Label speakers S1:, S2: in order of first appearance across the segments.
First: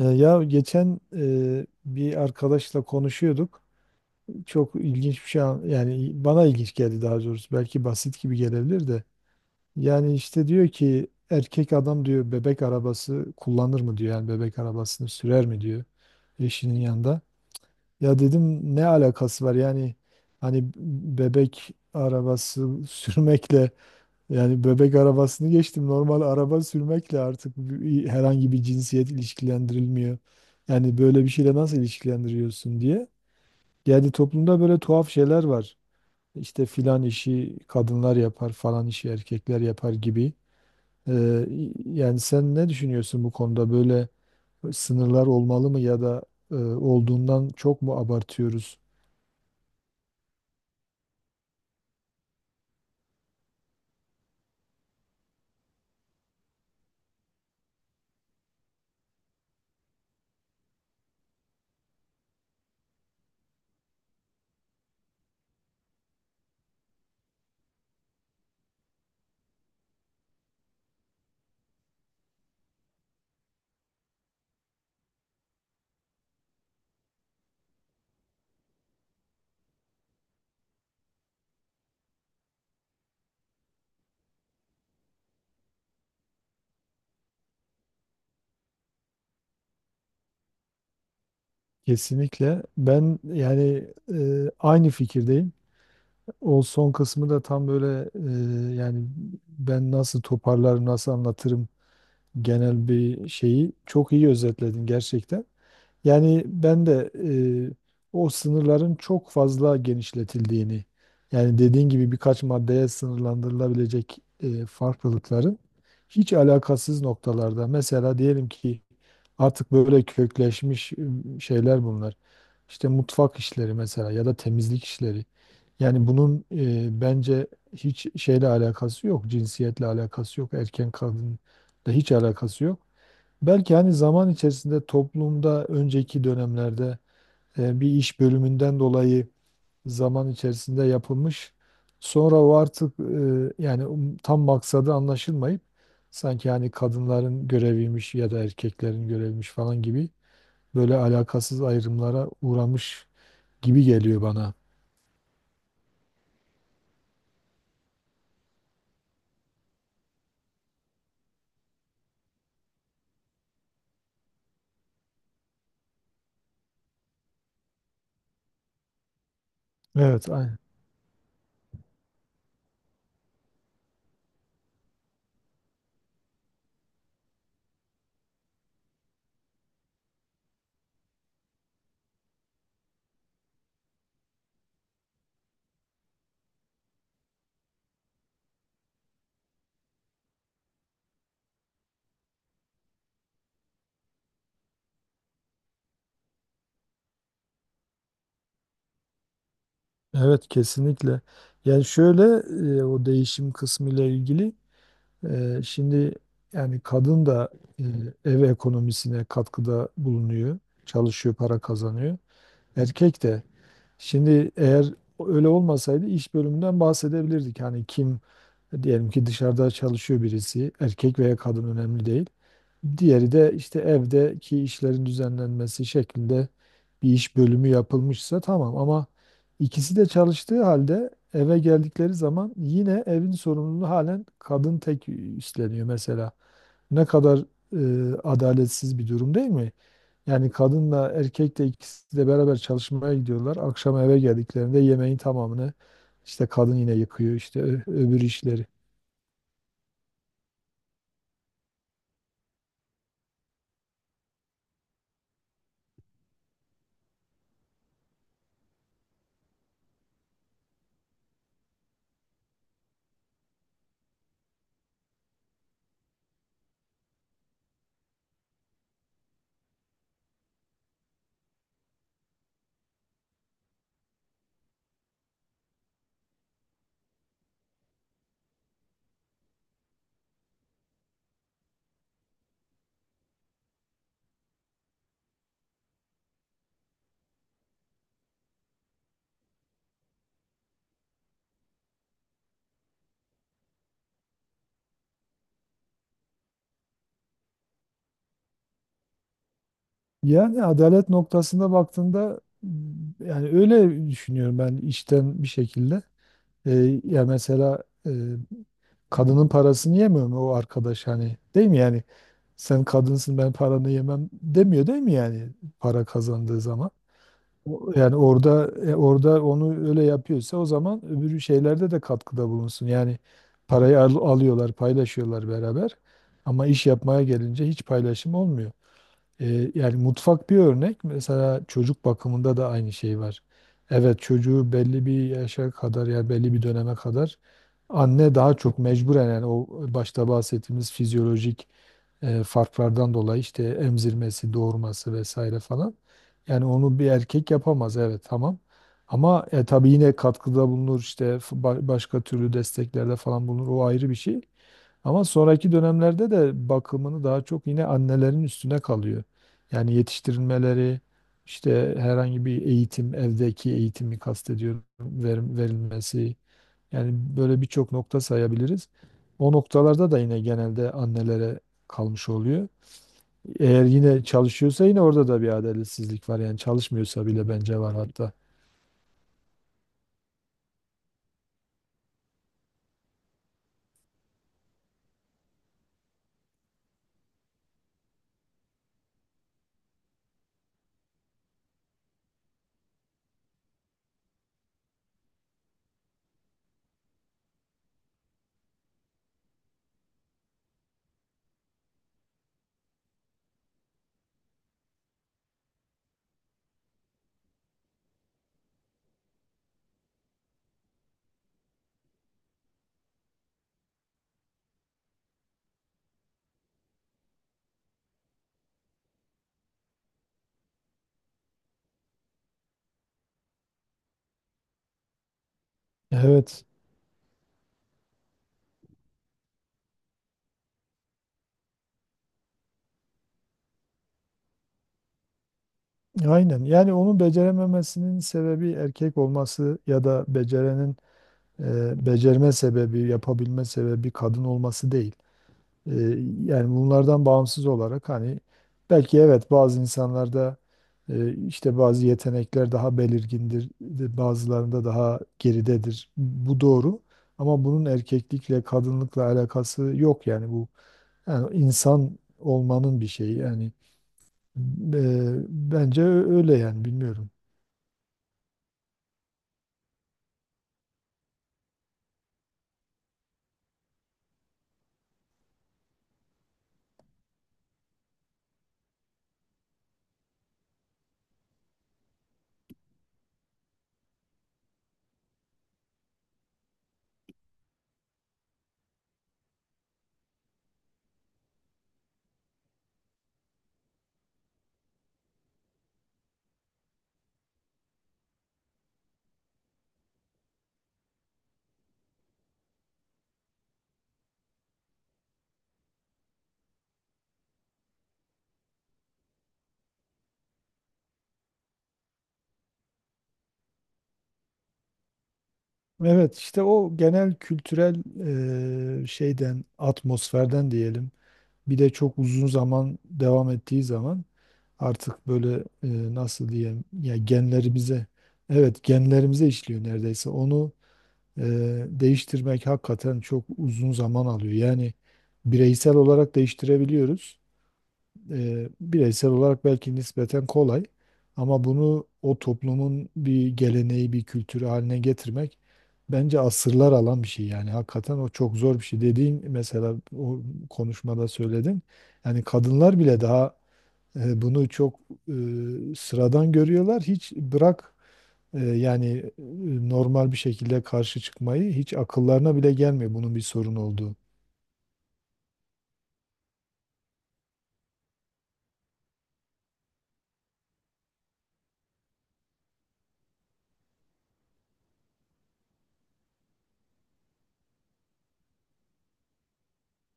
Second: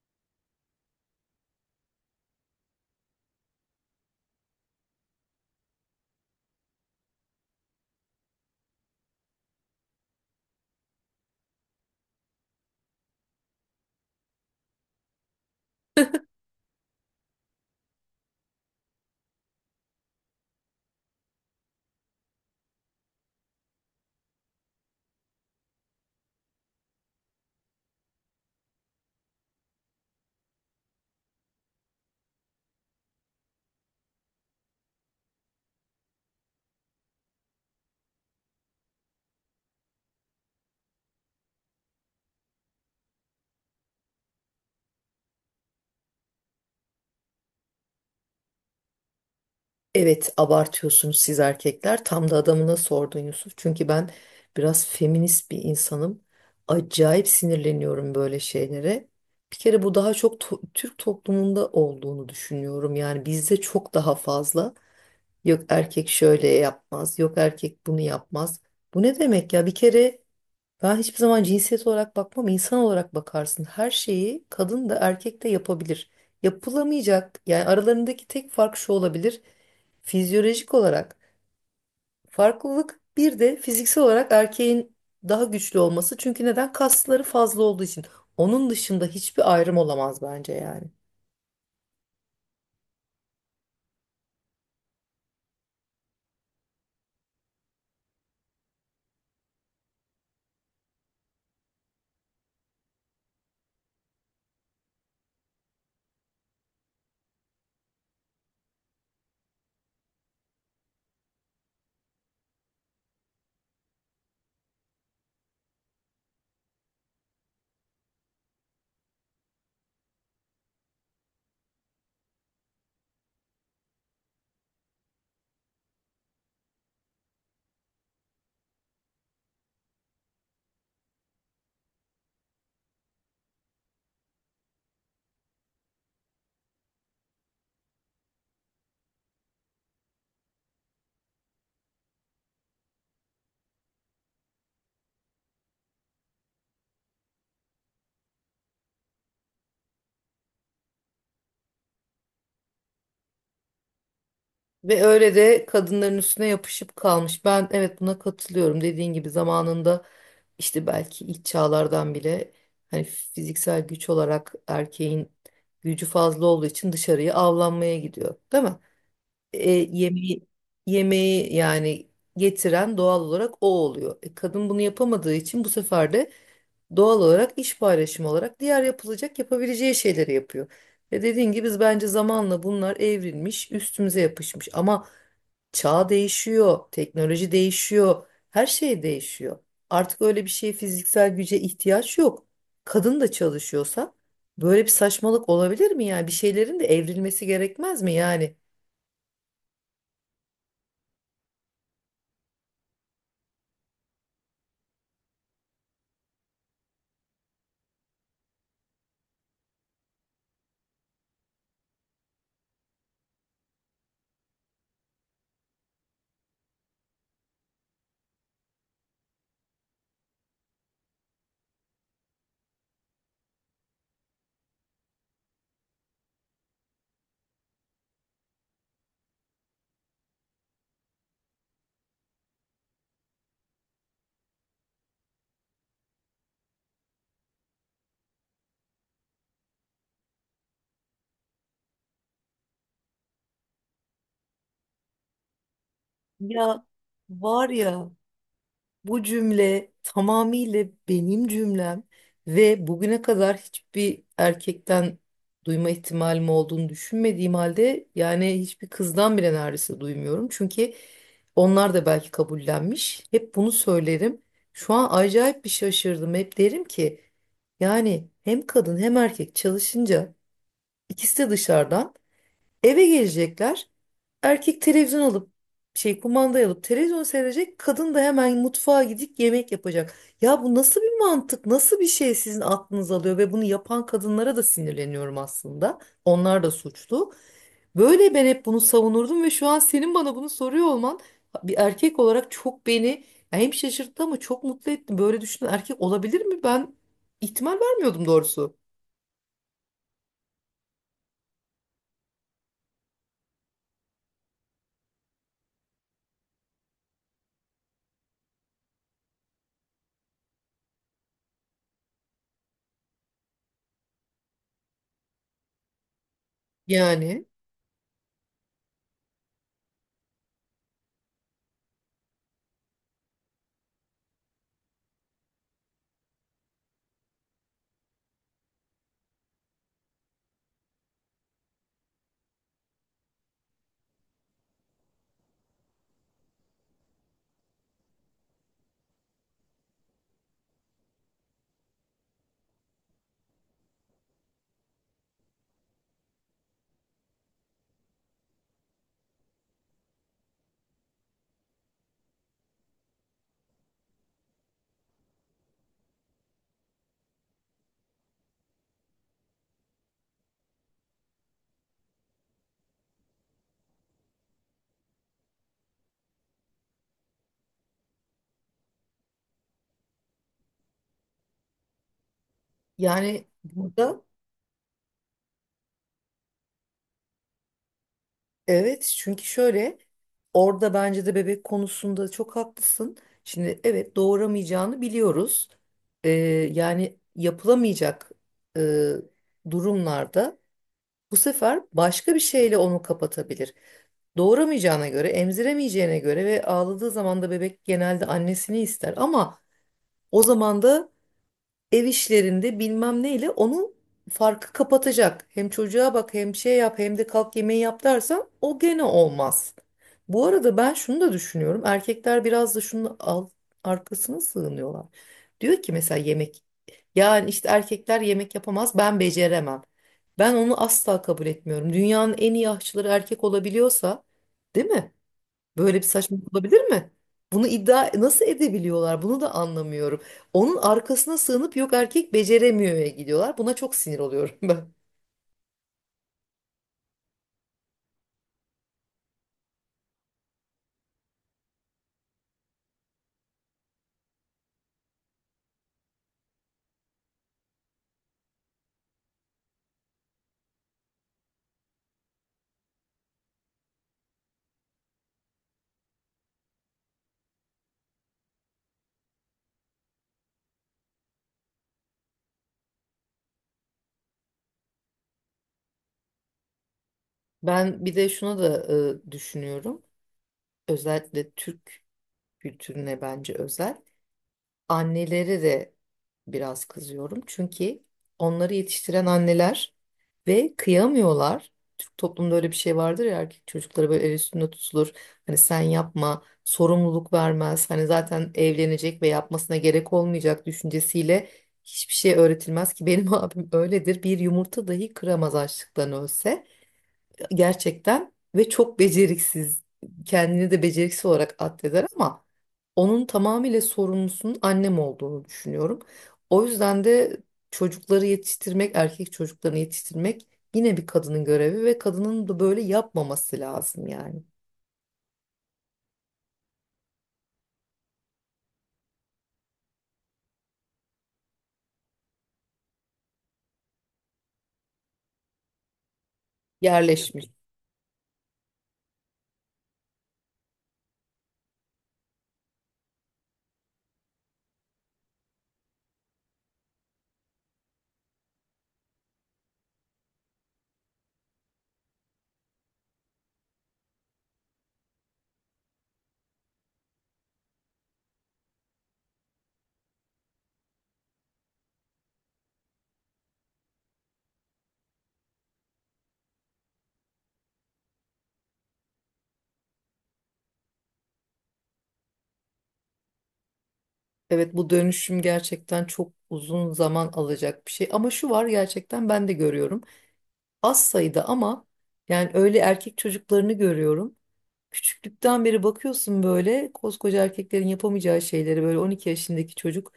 S1: Ya geçen bir arkadaşla konuşuyorduk. Çok ilginç bir şey yani bana ilginç geldi daha doğrusu. Belki basit gibi gelebilir de. Yani işte diyor ki erkek adam diyor bebek arabası kullanır mı diyor. Yani bebek arabasını sürer mi diyor eşinin yanında. Ya dedim ne alakası var yani hani bebek arabası sürmekle yani bebek arabasını geçtim. Normal araba sürmekle artık herhangi bir cinsiyet ilişkilendirilmiyor. Yani böyle bir şeyle nasıl ilişkilendiriyorsun diye. Yani toplumda böyle tuhaf şeyler var. İşte filan işi kadınlar yapar, falan işi erkekler yapar gibi. Ee, yani sen ne düşünüyorsun bu konuda? Böyle sınırlar olmalı mı, ya da olduğundan çok mu abartıyoruz?
S2: Evet abartıyorsunuz siz erkekler. Tam da adamına sordun Yusuf. Çünkü ben biraz feminist bir insanım. Acayip sinirleniyorum böyle şeylere. Bir kere bu daha çok Türk toplumunda olduğunu düşünüyorum. Yani bizde çok daha fazla. Yok erkek şöyle yapmaz, yok erkek bunu yapmaz. Bu ne demek ya? Bir kere ben hiçbir zaman cinsiyet olarak bakmam, insan olarak bakarsın. Her şeyi kadın da erkek de yapabilir. Yapılamayacak, yani aralarındaki tek fark şu olabilir. Fizyolojik olarak farklılık bir de fiziksel olarak erkeğin daha güçlü olması. Çünkü neden? Kasları fazla olduğu için. Onun dışında hiçbir ayrım olamaz bence yani.
S1: Kesinlikle. Ben yani aynı fikirdeyim. O son kısmı da tam böyle yani ben nasıl toparlarım, nasıl anlatırım, genel bir şeyi çok iyi özetledin gerçekten. Yani ben de e, o sınırların çok fazla genişletildiğini, yani dediğin gibi birkaç maddeye sınırlandırılabilecek farklılıkların hiç alakasız noktalarda, mesela diyelim ki artık böyle kökleşmiş şeyler bunlar. İşte mutfak işleri mesela ya da temizlik işleri. Yani bunun bence hiç şeyle alakası yok, cinsiyetle alakası yok, erken kadınla hiç alakası yok. Belki hani zaman içerisinde toplumda önceki dönemlerde bir iş bölümünden dolayı zaman içerisinde yapılmış. Sonra o artık yani tam maksadı anlaşılmayıp sanki hani kadınların göreviymiş ya da erkeklerin göreviymiş falan gibi böyle alakasız ayrımlara uğramış gibi geliyor bana.
S2: Ve öyle de kadınların üstüne yapışıp kalmış. Ben evet buna katılıyorum. Dediğin gibi zamanında işte belki ilk çağlardan bile hani fiziksel güç olarak erkeğin gücü fazla olduğu için dışarıya avlanmaya gidiyor, değil mi?
S1: Evet,
S2: Yemeği,
S1: aynen.
S2: yemeği yani getiren doğal olarak o oluyor. Kadın bunu yapamadığı için bu sefer de doğal olarak iş paylaşımı olarak diğer yapılacak yapabileceği şeyleri yapıyor. Ve dediğin gibi biz bence zamanla bunlar evrilmiş, üstümüze yapışmış. Ama çağ değişiyor, teknoloji değişiyor, her şey değişiyor. Artık öyle bir şeye fiziksel güce ihtiyaç yok. Kadın da çalışıyorsa böyle bir saçmalık olabilir mi yani? Bir şeylerin de evrilmesi gerekmez mi yani?
S1: Evet, kesinlikle. Yani şöyle o değişim kısmıyla ilgili şimdi yani kadın da eee, ev ekonomisine katkıda bulunuyor, çalışıyor, para kazanıyor. Erkek de. Şimdi eğer öyle olmasaydı iş bölümünden bahsedebilirdik. Hani kim, diyelim ki dışarıda çalışıyor birisi, erkek veya kadın önemli değil. Diğeri de işte evdeki işlerin düzenlenmesi şeklinde bir iş bölümü yapılmışsa tamam ama ikisi de çalıştığı halde eve geldikleri zaman yine evin sorumluluğu halen kadın tek üstleniyor mesela. Ne kadar adaletsiz bir durum değil mi? Yani kadınla erkek de ikisi de beraber çalışmaya gidiyorlar. Akşam eve geldiklerinde yemeğin tamamını işte kadın
S2: Ya
S1: yine yıkıyor, işte
S2: var ya
S1: öbür işleri.
S2: bu cümle tamamıyla benim cümlem ve bugüne kadar hiçbir erkekten duyma ihtimalim olduğunu düşünmediğim halde yani hiçbir kızdan bile neredeyse duymuyorum. Çünkü onlar da belki kabullenmiş. Hep bunu söylerim. Şu an acayip bir şaşırdım. Hep derim ki yani hem kadın hem erkek çalışınca ikisi de dışarıdan eve gelecekler. Erkek televizyon alıp şey kumandayı alıp televizyon seyredecek. Kadın da hemen mutfağa gidip yemek yapacak. Ya bu nasıl bir mantık? Nasıl bir şey sizin aklınız alıyor ve bunu yapan kadınlara da sinirleniyorum aslında. Onlar da suçlu. Böyle ben hep bunu savunurdum ve şu an senin bana bunu soruyor olman bir erkek olarak çok beni ya hem şaşırttı ama çok mutlu etti. Böyle düşünen erkek olabilir mi? Ben ihtimal vermiyordum doğrusu.
S1: Yani adalet noktasında baktığında yani öyle düşünüyorum ben içten bir şekilde. Ya mesela kadının parasını yemiyor mu o arkadaş, hani değil mi yani, sen kadınsın ben paranı yemem demiyor değil mi yani, para kazandığı zaman.
S2: Yani
S1: Yani orada orada onu öyle yapıyorsa o zaman öbür şeylerde de katkıda bulunsun. Yani parayı alıyorlar, paylaşıyorlar beraber, ama iş yapmaya gelince hiç paylaşım olmuyor. Yani mutfak bir örnek. Mesela çocuk bakımında da aynı şey var. Evet, çocuğu belli bir yaşa kadar, ya belli bir döneme kadar, anne daha çok mecburen, yani o başta bahsettiğimiz fizyolojik farklardan dolayı işte emzirmesi, doğurması vesaire falan. Yani onu bir erkek yapamaz, evet, tamam. Ama tabii yine katkıda bulunur, işte başka türlü desteklerde falan bulunur, o ayrı bir şey. Ama sonraki dönemlerde de bakımını daha çok yine annelerin üstüne kalıyor. Yani yetiştirilmeleri, işte herhangi bir eğitim, evdeki eğitimi kastediyorum, verilmesi. Yani böyle birçok nokta sayabiliriz. O noktalarda da yine genelde annelere kalmış oluyor.
S2: yani
S1: Eğer
S2: burada
S1: yine çalışıyorsa yine orada da bir adaletsizlik var. Yani çalışmıyorsa bile bence var hatta.
S2: Evet çünkü şöyle orada bence de bebek konusunda çok haklısın. Şimdi evet doğuramayacağını biliyoruz. Ee, Yani yapılamayacak e, durumlarda bu sefer başka bir şeyle onu kapatabilir. Doğuramayacağına göre, emziremeyeceğine göre ve ağladığı zaman da bebek genelde annesini ister ama o zaman da ev işlerinde bilmem neyle onu farkı kapatacak. Hem çocuğa bak hem şey yap hem de kalk yemeği yap dersen o gene olmaz. Bu arada ben şunu da düşünüyorum. Erkekler biraz da şunun al, arkasına sığınıyorlar. Diyor ki mesela yemek. Yani işte erkekler yemek yapamaz ben beceremem. Ben onu asla kabul etmiyorum. Dünyanın en iyi aşçıları erkek olabiliyorsa, değil mi? Böyle bir saçmalık
S1: Evet,
S2: olabilir mi? Bunu iddia nasıl edebiliyorlar? Bunu da anlamıyorum. Onun arkasına sığınıp yok erkek beceremiyor'ya gidiyorlar. Buna çok sinir oluyorum ben.
S1: aynen. Yani onun becerememesinin sebebi erkek olması ya da becerenin becerme sebebi, yapabilme sebebi kadın olması değil. E, yani bunlardan bağımsız olarak hani belki evet bazı insanlarda işte bazı yetenekler daha belirgindir, bazılarında daha geridedir. Bu doğru. Ama bunun erkeklikle, kadınlıkla alakası yok, yani bu yani insan olmanın bir şeyi yani e, bence öyle yani, bilmiyorum.
S2: Ben bir de şuna da düşünüyorum. Özellikle Türk kültürüne bence özel. Anneleri de biraz kızıyorum. Çünkü onları yetiştiren anneler ve kıyamıyorlar. Türk toplumunda öyle bir şey vardır ya erkek çocukları böyle el üstünde tutulur. Hani sen yapma, sorumluluk vermez. Hani zaten evlenecek ve yapmasına gerek olmayacak düşüncesiyle hiçbir şey öğretilmez ki benim abim öyledir. Bir yumurta dahi kıramaz açlıktan ölse gerçekten ve çok beceriksiz. Kendini de beceriksiz olarak addeder ama onun tamamıyla sorumlusunun annem olduğunu düşünüyorum. O yüzden de çocukları yetiştirmek, erkek çocuklarını yetiştirmek yine bir kadının görevi ve kadının da böyle yapmaması lazım yani.
S1: Evet, işte o genel kültürel şeyden, atmosferden diyelim. Bir de çok uzun zaman devam ettiği zaman artık böyle nasıl diyeyim, ya
S2: Yerleşmiş.
S1: genlerimize, evet, genlerimize işliyor neredeyse. Onu e, değiştirmek hakikaten çok uzun zaman alıyor. Yani bireysel olarak değiştirebiliyoruz, bireysel olarak belki nispeten kolay, ama bunu o toplumun bir geleneği, bir kültürü haline getirmek bence asırlar alan bir şey yani. Hakikaten o çok zor bir şey. Dediğin mesela o konuşmada söyledin. Yani kadınlar bile daha bunu çok sıradan görüyorlar. Hiç bırak e, yani normal bir şekilde karşı çıkmayı hiç akıllarına bile gelmiyor bunun bir sorun olduğu.
S2: Evet bu dönüşüm gerçekten çok uzun zaman alacak bir şey ama şu var gerçekten ben de görüyorum. Az sayıda ama yani öyle erkek çocuklarını görüyorum. Küçüklükten beri bakıyorsun böyle koskoca erkeklerin yapamayacağı şeyleri böyle 12 yaşındaki çocuk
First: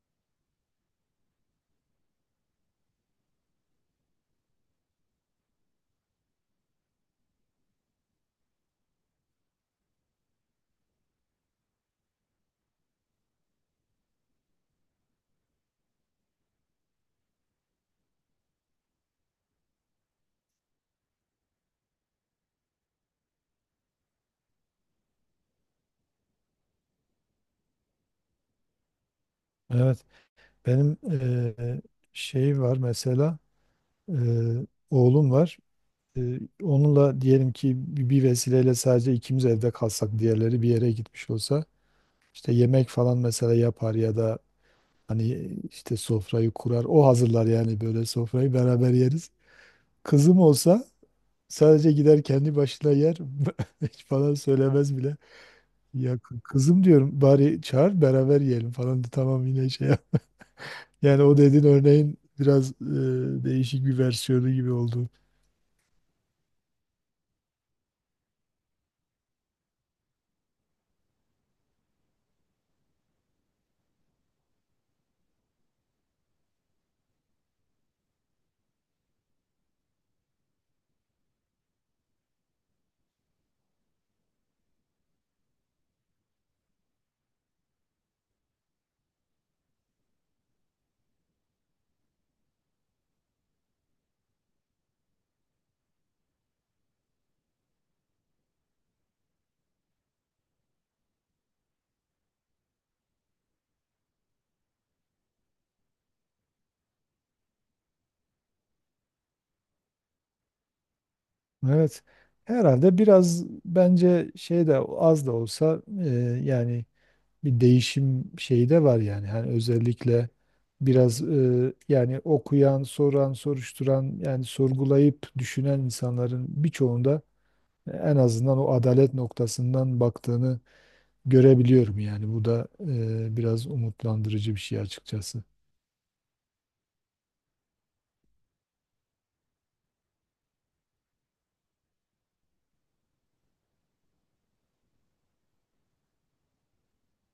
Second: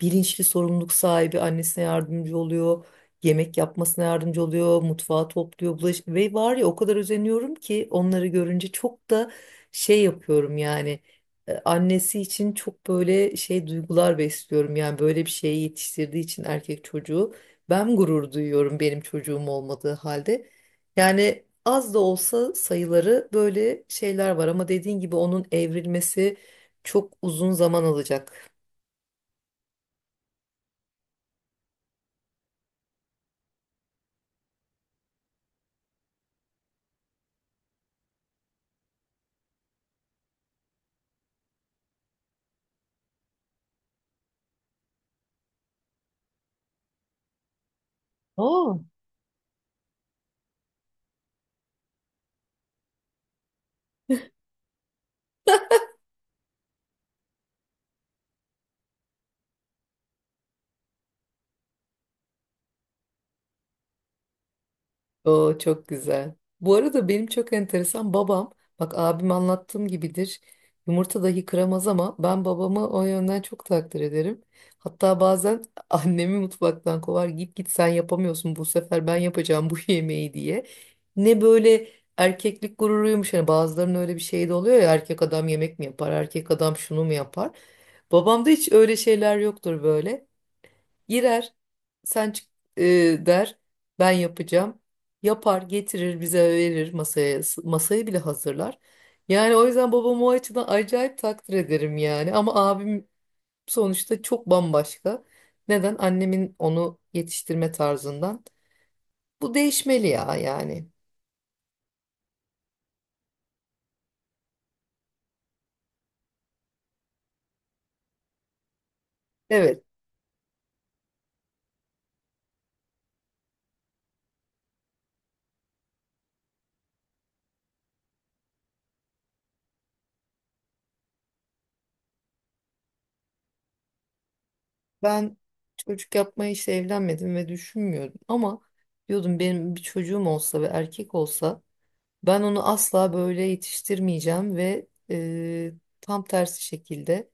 S2: bilinçli sorumluluk sahibi annesine yardımcı oluyor. Yemek yapmasına yardımcı oluyor, mutfağı topluyor, bulaş ve var ya o kadar özeniyorum ki onları görünce çok da şey yapıyorum yani annesi için çok böyle şey duygular besliyorum yani böyle bir şeyi yetiştirdiği için erkek çocuğu ben gurur duyuyorum benim çocuğum olmadığı halde. Yani az da olsa sayıları böyle şeyler var ama dediğin gibi onun evrilmesi çok uzun zaman alacak.
S1: Evet, benim şey var mesela. Ee, oğlum var. Onunla diyelim ki bir vesileyle sadece ikimiz evde kalsak, diğerleri bir yere gitmiş olsa, işte yemek falan mesela yapar ya da hani işte sofrayı kurar. O hazırlar, yani böyle sofrayı
S2: Oo.
S1: beraber yeriz. Kızım olsa sadece gider kendi başına yer. Hiç falan söylemez bile. Ya kızım diyorum bari çağır beraber yiyelim falan da tamam yine şey yap. Yani o dediğin örneğin biraz değişik bir versiyonu gibi oldu.
S2: Oo çok güzel. Bu arada benim çok enteresan babam, bak abim anlattığım gibidir. Yumurta dahi kıramaz ama ben babamı o yönden çok takdir ederim. Hatta bazen annemi mutfaktan kovar git git sen yapamıyorsun bu sefer ben yapacağım bu yemeği diye. Ne böyle erkeklik gururuymuş hani bazılarının öyle bir şeyi de oluyor ya erkek adam yemek mi yapar erkek adam şunu mu yapar. Babamda hiç öyle şeyler yoktur böyle. Girer, sen çık e, der, ben yapacağım. Yapar, getirir, bize verir masaya. Masayı bile hazırlar. Yani o yüzden babamı o açıdan acayip takdir ederim yani. Ama abim sonuçta çok bambaşka. Neden? Annemin onu yetiştirme tarzından. Bu değişmeli ya yani.
S1: Evet. Herhalde biraz bence şey de az da olsa yani bir değişim şeyi de var yani. Hani
S2: Evet,
S1: özellikle biraz yani okuyan, soran, soruşturan, yani sorgulayıp düşünen insanların birçoğunda en azından o adalet noktasından baktığını görebiliyorum yani. Bu da biraz umutlandırıcı bir şey
S2: ben
S1: açıkçası.
S2: çocuk yapmaya işte evlenmedim ve düşünmüyordum. Ama diyordum benim bir çocuğum olsa ve erkek olsa ben onu asla böyle yetiştirmeyeceğim ve tam tersi şekilde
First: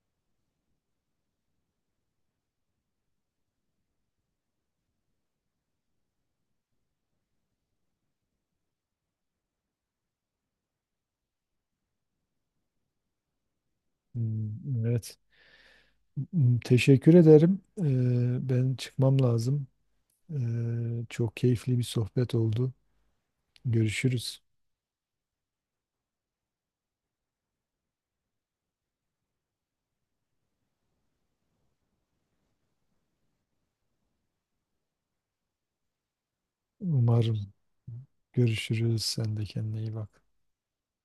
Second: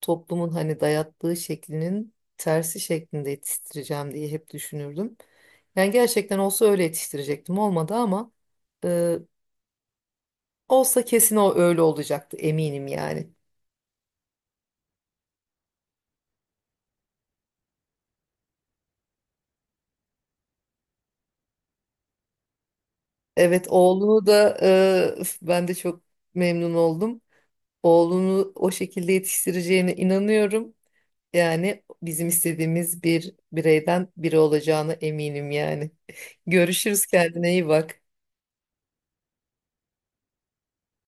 S2: toplumun hani dayattığı şeklinin tersi şeklinde yetiştireceğim diye hep düşünürdüm. Yani gerçekten olsa öyle yetiştirecektim olmadı ama e, olsa kesin o öyle olacaktı eminim yani.
S1: Hmm. Evet. Teşekkür ederim. Ben çıkmam lazım. Çok keyifli bir sohbet oldu.
S2: Evet oğlunu
S1: Görüşürüz.
S2: da ben de çok memnun oldum. Oğlunu o şekilde yetiştireceğine inanıyorum. Yani bizim istediğimiz bir bireyden biri olacağına eminim yani. Görüşürüz kendine
S1: Umarım
S2: iyi bak.
S1: görüşürüz. Sen de kendine iyi bak.